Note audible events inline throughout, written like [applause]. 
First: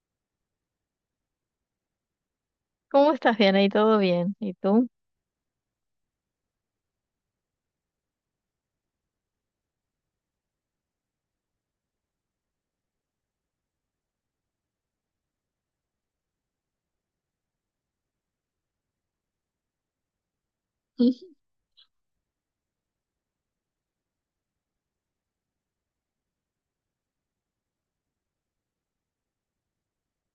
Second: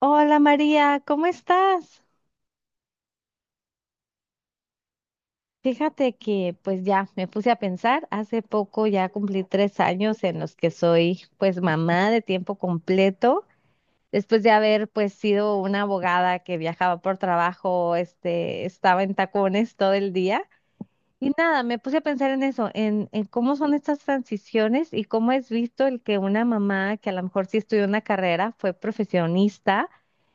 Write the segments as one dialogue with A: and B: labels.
A: Hola María, ¿cómo estás?
B: ¿Cómo estás? Bien, ahí todo bien. ¿Y tú?
A: Fíjate que pues ya me puse a pensar, hace poco ya cumplí 3 años en los que soy pues mamá de tiempo completo, después de haber pues sido una abogada que viajaba por trabajo, estaba en tacones todo el día. Y
B: [laughs]
A: nada, me puse a pensar en eso, en cómo son estas transiciones y cómo es visto el que una mamá que a lo mejor sí estudió una carrera, fue profesionista,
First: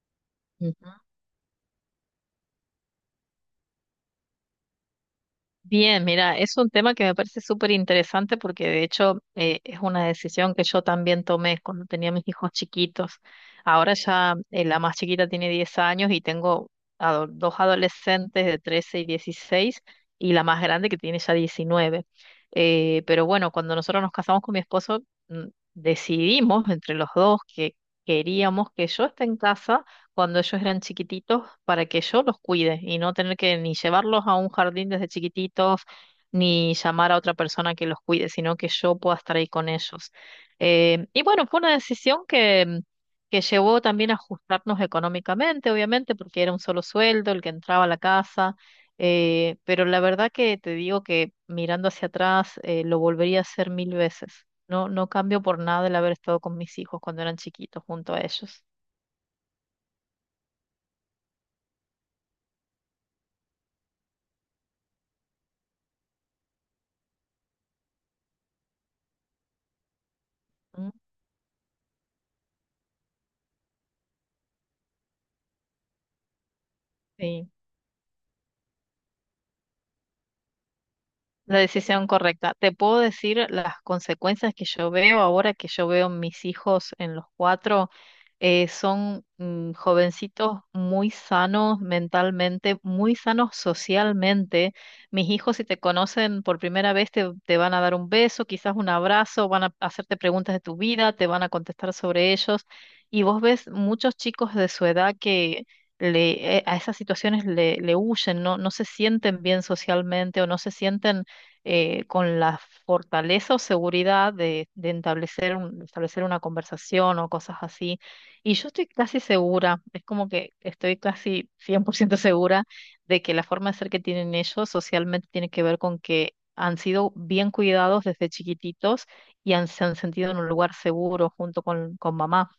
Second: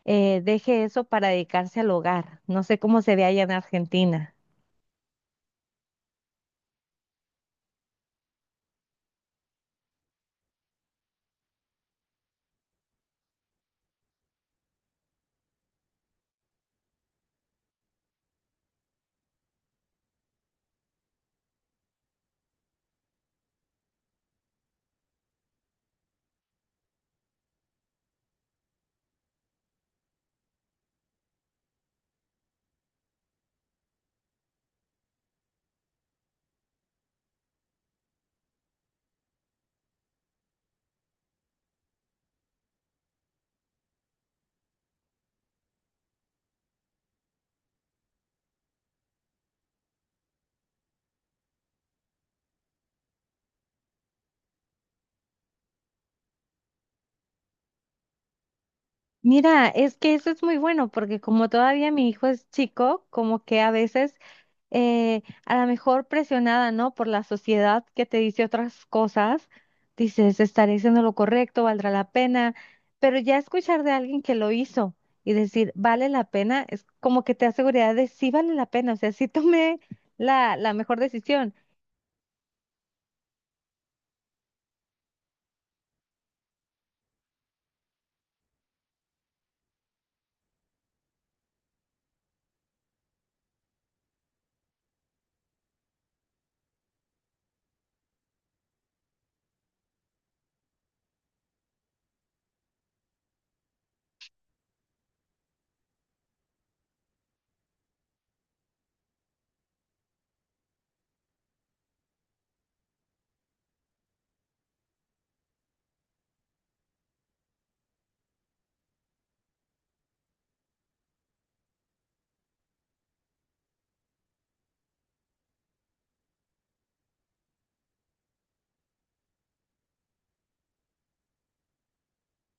A: deje
B: Ujú.
A: eso para dedicarse al hogar. No sé cómo se ve allá en Argentina.
B: Bien, mira, es un tema que me parece súper interesante porque de hecho es una decisión que yo también tomé cuando tenía mis hijos chiquitos. Ahora ya la más chiquita tiene 10 años y tengo dos adolescentes de 13 y 16, y la más grande que tiene ya 19. Pero bueno, cuando nosotros nos casamos con mi esposo, mm, decidimos entre los dos que queríamos que yo esté en casa cuando ellos eran chiquititos, para que yo los cuide y no tener que ni llevarlos a un jardín desde chiquititos ni llamar a otra persona que los cuide, sino que yo pueda estar ahí con ellos. Y bueno, fue una decisión que llevó también a ajustarnos económicamente, obviamente, porque era un solo sueldo el que entraba a la casa. Pero la verdad que te digo que, mirando hacia atrás, lo volvería a hacer mil veces. No, no cambio por nada el haber estado con mis hijos cuando eran chiquitos junto a ellos.
A: Mira, es que eso es muy bueno porque como todavía mi hijo es chico, como que a veces a lo mejor presionada, ¿no? Por la sociedad que te dice otras cosas, dices, estaré
B: Mm.
A: haciendo lo correcto, valdrá la pena, pero ya escuchar de alguien que lo hizo y decir, vale la pena, es como que te
B: Sí.
A: da seguridad de sí vale la pena, o sea, sí tomé la mejor decisión.
B: La decisión correcta. Te puedo decir las consecuencias que yo veo ahora, que yo veo mis hijos en los cuatro. Son jovencitos muy sanos mentalmente, muy sanos socialmente. Mis hijos, si te conocen por primera vez, te van a dar un beso, quizás un abrazo, van a hacerte preguntas de tu vida, te van a contestar sobre ellos. Y vos ves muchos chicos de su edad que a esas situaciones le huyen, no se sienten bien socialmente, o no se sienten con la fortaleza o seguridad de establecer una conversación o cosas así. Y yo estoy casi segura, es como que estoy casi 100% segura, de que la forma de ser que tienen ellos socialmente tiene que ver con que han sido bien cuidados desde chiquititos y se han sentido en un lugar seguro junto con mamá.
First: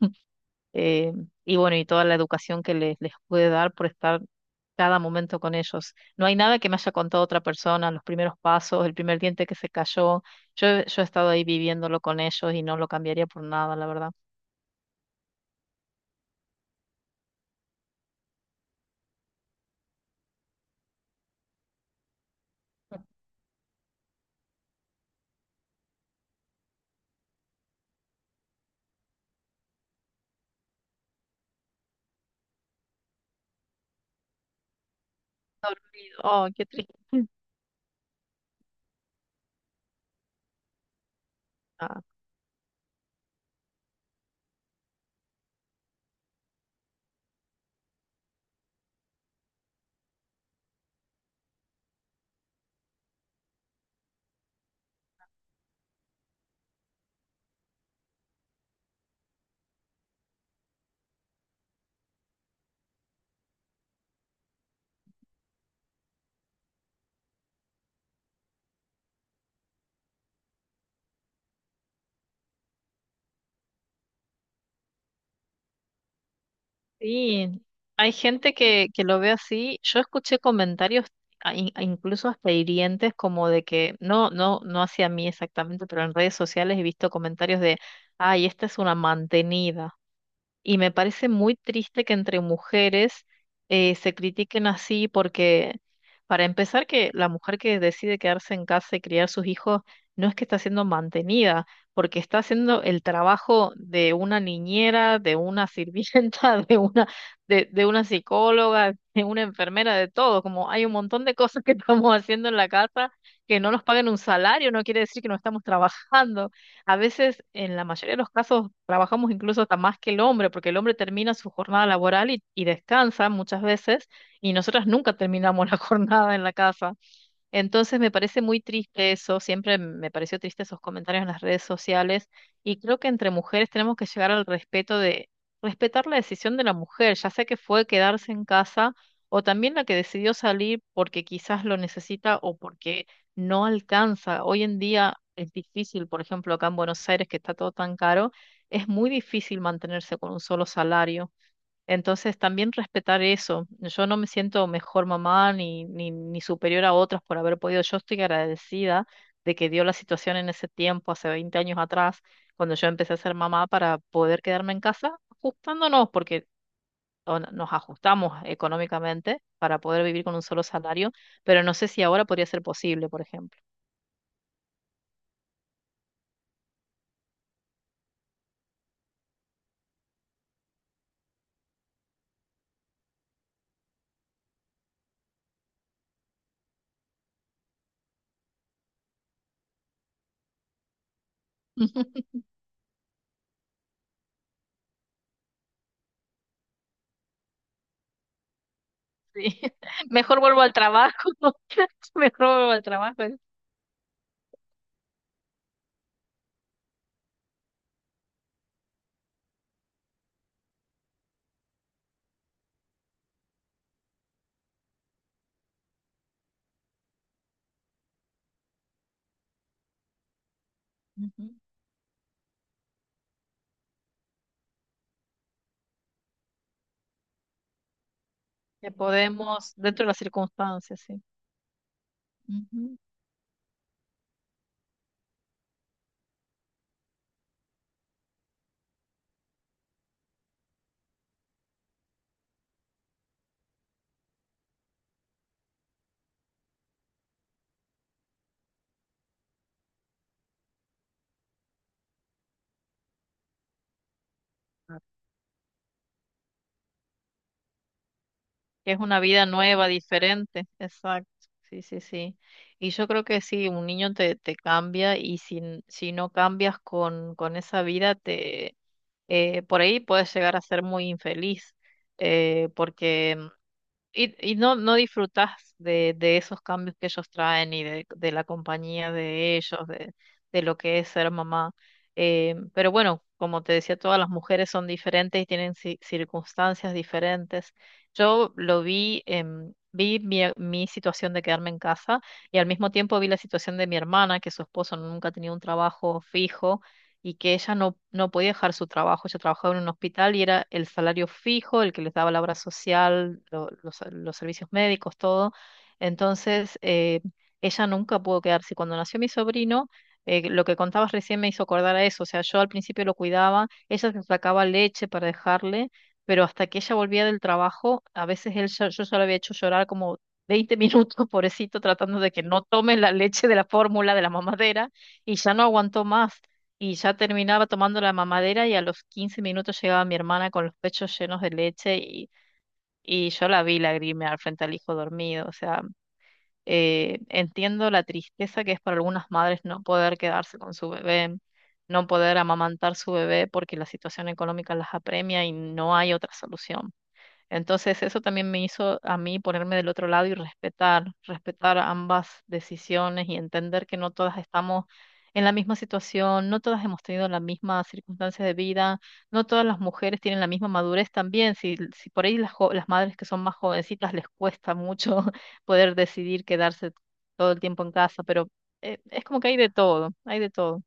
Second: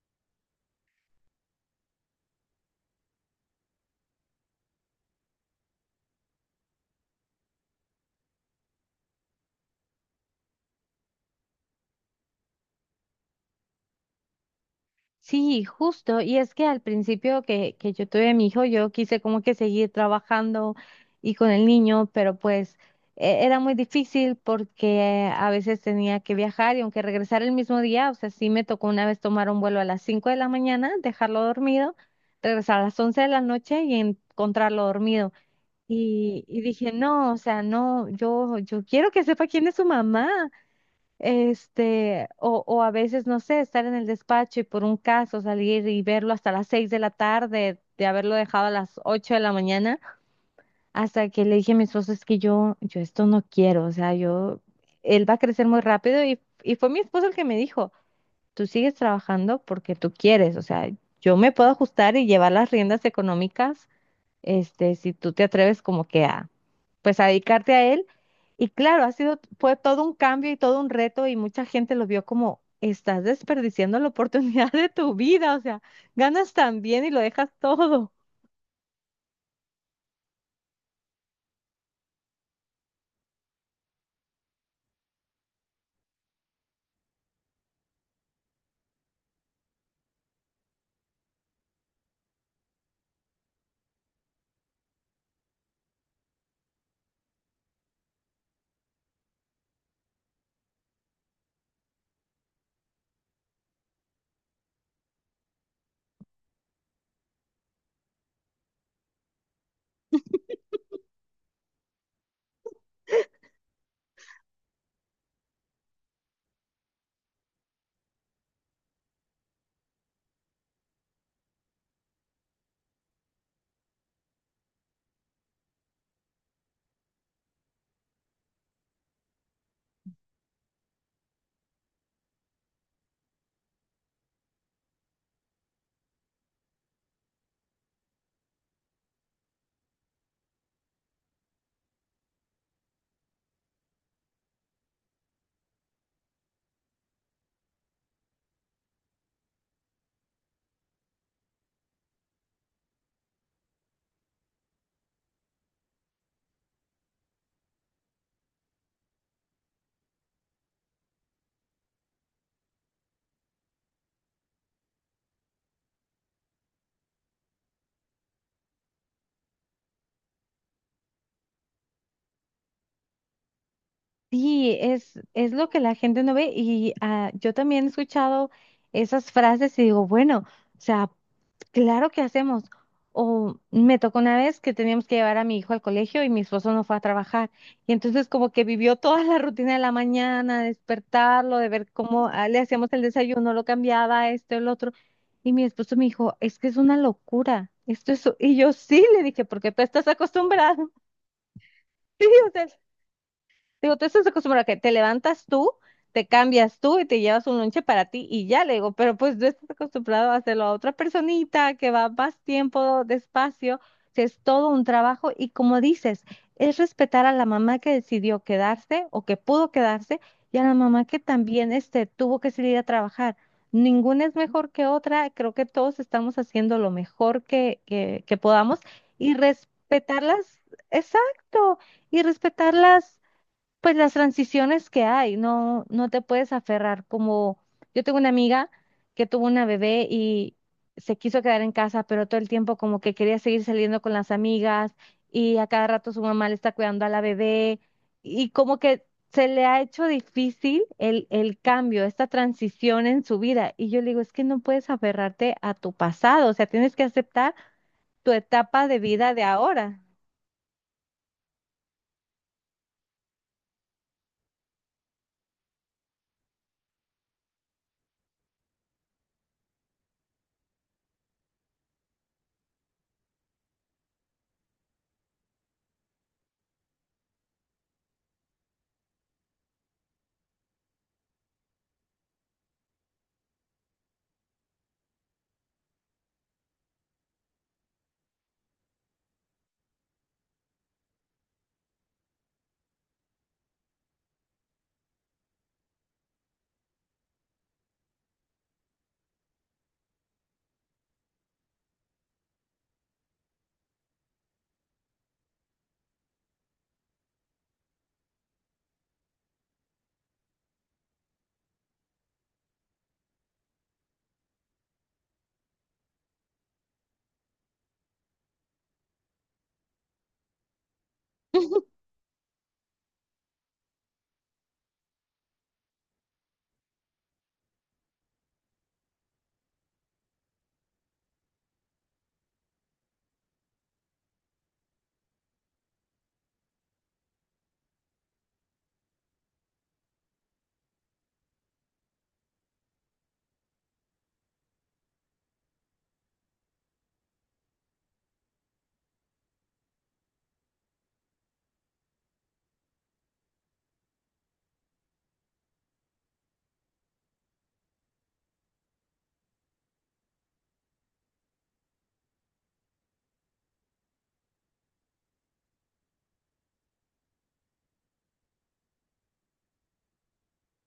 B: Eh, y bueno, y toda la educación que les pude dar por estar cada momento con ellos. No hay nada que me haya contado otra persona, los primeros pasos, el primer diente que se cayó. Yo he estado ahí viviéndolo con ellos, y no lo cambiaría por nada, la verdad.
A: Sí, justo. Y es que al principio que yo tuve a mi hijo, yo quise como que seguir trabajando y con el niño, pero pues era muy difícil porque a veces tenía que viajar y aunque regresara el mismo día, o sea, sí me tocó una vez tomar un vuelo a las 5 de la mañana, dejarlo dormido, regresar a las 11 de la noche y encontrarlo dormido.
B: Dormido.
A: Y,
B: Oh,
A: y
B: qué
A: dije,
B: triste.
A: no, o sea, no, yo quiero que sepa quién es su mamá,
B: Ah,
A: o a veces, no sé, estar en el despacho y por un caso salir y verlo hasta las 6 de la tarde, de haberlo dejado a las 8 de la mañana, hasta que le dije a mi esposo, es que yo esto no quiero, o sea, yo, él va a crecer muy rápido y fue mi esposo el que me dijo, tú sigues trabajando porque tú quieres, o sea, yo me puedo ajustar y llevar las riendas económicas, si tú te atreves como que a, pues a dedicarte a él. Y claro, ha sido, fue todo un cambio y todo un reto y mucha gente lo vio como, estás desperdiciando la oportunidad [laughs] de tu vida, o sea, ganas tan bien y lo dejas
B: sí,
A: todo.
B: hay gente que lo ve así. Yo escuché comentarios a- in- a incluso hasta hirientes, como de que no, no, no, hacia mí exactamente, pero en redes sociales he visto comentarios de: ay, esta es una mantenida. Y me parece muy triste que entre mujeres se critiquen así, porque, para empezar, que la mujer que decide quedarse en casa y criar sus hijos no es que está siendo mantenida, porque está haciendo el trabajo de una niñera, de una sirvienta, [laughs] de una, de una psicóloga, de una enfermera, de todo. Como hay un montón de cosas que [laughs] estamos haciendo en la casa que no nos pagan un salario, no quiere decir que no estamos trabajando. A veces, en la mayoría de los casos, trabajamos incluso hasta más que el hombre, porque el hombre termina su jornada laboral y descansa muchas veces, y nosotras nunca terminamos [laughs] la jornada en la casa. Entonces, me parece muy triste eso. Siempre me pareció triste esos comentarios en las redes sociales, y creo que entre mujeres tenemos que llegar al respeto de respetar la decisión de la mujer, ya sea que fue quedarse en casa, o también la que decidió salir porque quizás lo necesita o porque no alcanza. Hoy en día es difícil, por ejemplo, acá en Buenos Aires, que está todo tan caro, es muy difícil mantenerse con un solo salario. Entonces, también respetar eso. Yo no me siento mejor mamá ni superior a otras por haber podido. Yo estoy agradecida de que dio la situación en ese tiempo, hace 20 años atrás, cuando yo empecé a ser mamá, para poder quedarme en casa, ajustándonos, porque o no- nos ajustamos económicamente para poder vivir con un solo salario, pero no sé si ahora podría ser posible, por ejemplo.
A: Sí, es lo que la gente no ve y ah, yo también he escuchado esas frases y digo, bueno, o sea, claro que hacemos. O me tocó una vez que teníamos que llevar a mi hijo al colegio y mi esposo no fue a trabajar. Y entonces como que vivió toda la rutina de la mañana, despertarlo, de ver cómo
B: [laughs]
A: ah, le hacíamos el desayuno, lo cambiaba, esto, el otro. Y mi esposo me dijo, es que es una locura. Esto es. Y yo sí le
B: Sí.
A: dije, porque tú estás
B: [laughs] Mejor vuelvo al
A: acostumbrado. [laughs]
B: trabajo, [laughs]
A: Sí,
B: mejor
A: o sea,
B: vuelvo al trabajo.
A: digo, tú estás acostumbrada a que te levantas tú, te cambias tú y te llevas un lonche para ti y ya le digo, pero pues tú estás acostumbrado a hacerlo a otra personita que va más tiempo, despacio, si es todo un trabajo y como dices, es respetar a la mamá que decidió quedarse o que pudo quedarse y a la mamá que
B: Ujú.
A: también, tuvo que salir a trabajar. Ninguna es mejor que otra, creo que todos estamos haciendo lo mejor que podamos
B: Que
A: y
B: podemos, dentro de las
A: respetarlas,
B: circunstancias, sí.
A: exacto, y
B: Ujú.
A: respetarlas pues las transiciones que hay, no, no te puedes aferrar como yo tengo una amiga que tuvo una bebé y se quiso quedar en casa, pero todo el tiempo como que quería seguir saliendo con las amigas y a cada rato su mamá le está cuidando a la bebé y como que se le ha hecho difícil el cambio, esta transición en su vida. Y yo le digo, es que no puedes aferrarte a tu pasado, o sea, tienes que aceptar tu etapa
B: Que
A: de
B: es una
A: vida de
B: vida nueva,
A: ahora.
B: diferente. Exacto. Sí, sí, sí. Y yo creo que sí, un niño te cambia, y si no cambias con esa vida, por ahí puedes llegar a ser muy infeliz, porque. Y no disfrutas de esos cambios que ellos traen, y de la compañía de ellos, de lo que es ser mamá. Pero bueno, como te decía, todas las mujeres son diferentes y tienen circunstancias diferentes. Yo lo vi, vi mi situación de quedarme en casa, y al mismo tiempo vi la situación de mi hermana, que su esposo nunca tenía un trabajo fijo y que ella no podía dejar su trabajo. Ella trabajaba en un hospital, y era el salario fijo el que les daba la obra social, los servicios médicos, todo. Entonces, ella nunca pudo quedarse. Cuando nació mi sobrino, lo que contabas recién me hizo acordar a eso. O sea, yo al principio lo cuidaba, ella se sacaba leche para dejarle, pero hasta que ella volvía del trabajo, a veces yo ya lo había hecho llorar como 20 minutos, [laughs] pobrecito, tratando de que no tome la leche de la fórmula de la mamadera, y ya no aguantó más. Y ya terminaba tomando la mamadera, y a los 15 minutos llegaba mi hermana con los pechos llenos de leche, y yo la vi lagrimear frente al hijo dormido. O sea, entiendo la tristeza que es para algunas madres no poder quedarse con su bebé, no poder amamantar su bebé porque la situación económica las apremia y no hay otra solución. Entonces, eso también me hizo a mí ponerme del otro lado y respetar, respetar ambas decisiones, y entender que no todas estamos en la misma situación, no todas hemos tenido las mismas circunstancias de vida, no todas las mujeres tienen la misma madurez también. Si por ahí las madres que son más jovencitas, les cuesta mucho [laughs] poder decidir quedarse todo el tiempo en casa, pero es como que hay de todo, hay de todo.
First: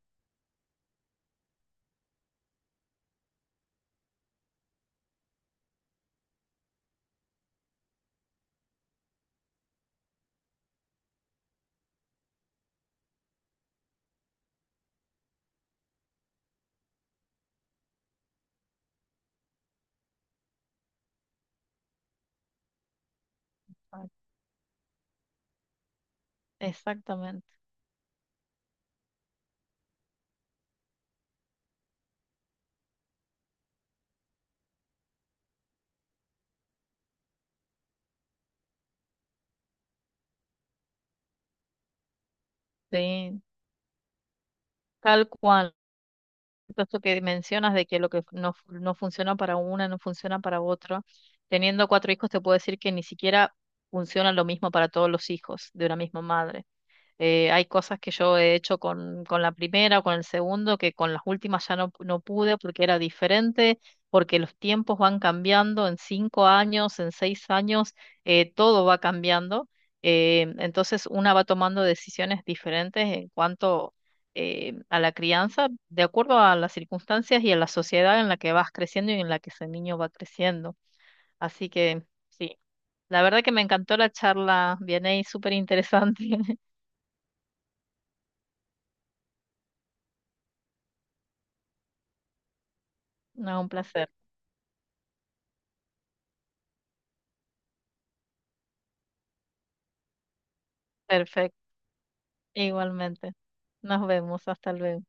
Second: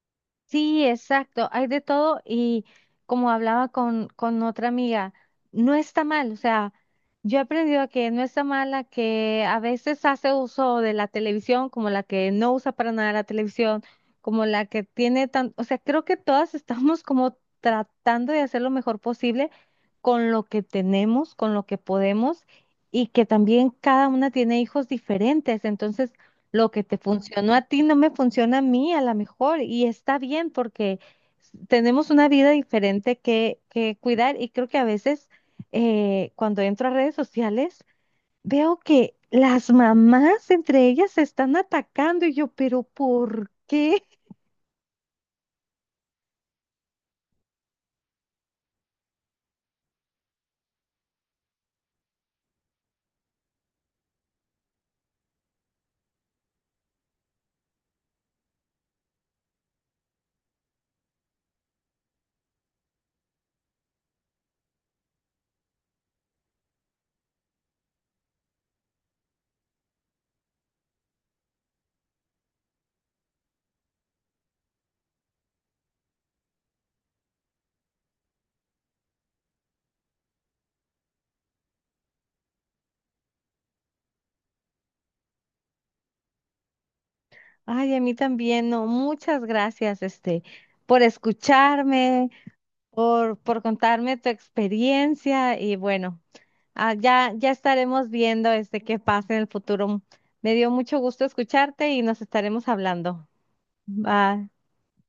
A: Sí, exacto, hay de todo y como hablaba con otra amiga, no está mal, o sea, yo he aprendido a que no está mal la que a veces hace uso de la televisión, como la que no usa para nada la televisión, como la que tiene tan, o sea, creo que todas [laughs] estamos como tratando de hacer lo mejor posible con lo que tenemos, con lo que podemos y que también cada una tiene hijos diferentes, entonces lo que te
B: Exactamente.
A: funcionó a ti no me funciona a mí, a lo mejor, y está bien porque tenemos una vida diferente que cuidar y creo que a veces cuando entro a redes sociales veo que las mamás entre ellas se están atacando y yo, pero
B: Sí,
A: ¿por qué?
B: tal cual. Esto que mencionas, de que lo que no, no funciona para una, no funciona para otro. Teniendo cuatro hijos, te puedo decir que ni siquiera funciona lo mismo para todos los hijos de una misma madre. Hay cosas que yo he hecho con la primera o con el segundo, que con las últimas ya no pude, porque era diferente, porque los tiempos van cambiando, en 5 años, en 6 años, todo va cambiando. Entonces una va tomando decisiones diferentes en cuanto a la crianza, de acuerdo a las circunstancias y a la sociedad en la que vas creciendo y en la que ese niño va creciendo. Así que sí, la verdad que me encantó la charla, viene súper interesante. [laughs]
A: Ay, a mí también, no, muchas gracias, por escucharme, por,
B: No,
A: por
B: un placer.
A: contarme tu experiencia y bueno, ah, ya, ya estaremos viendo qué pasa en el futuro. Me dio mucho gusto
B: Perfecto,
A: escucharte y nos estaremos hablando.
B: igualmente. Nos vemos,
A: Bye.
B: hasta luego.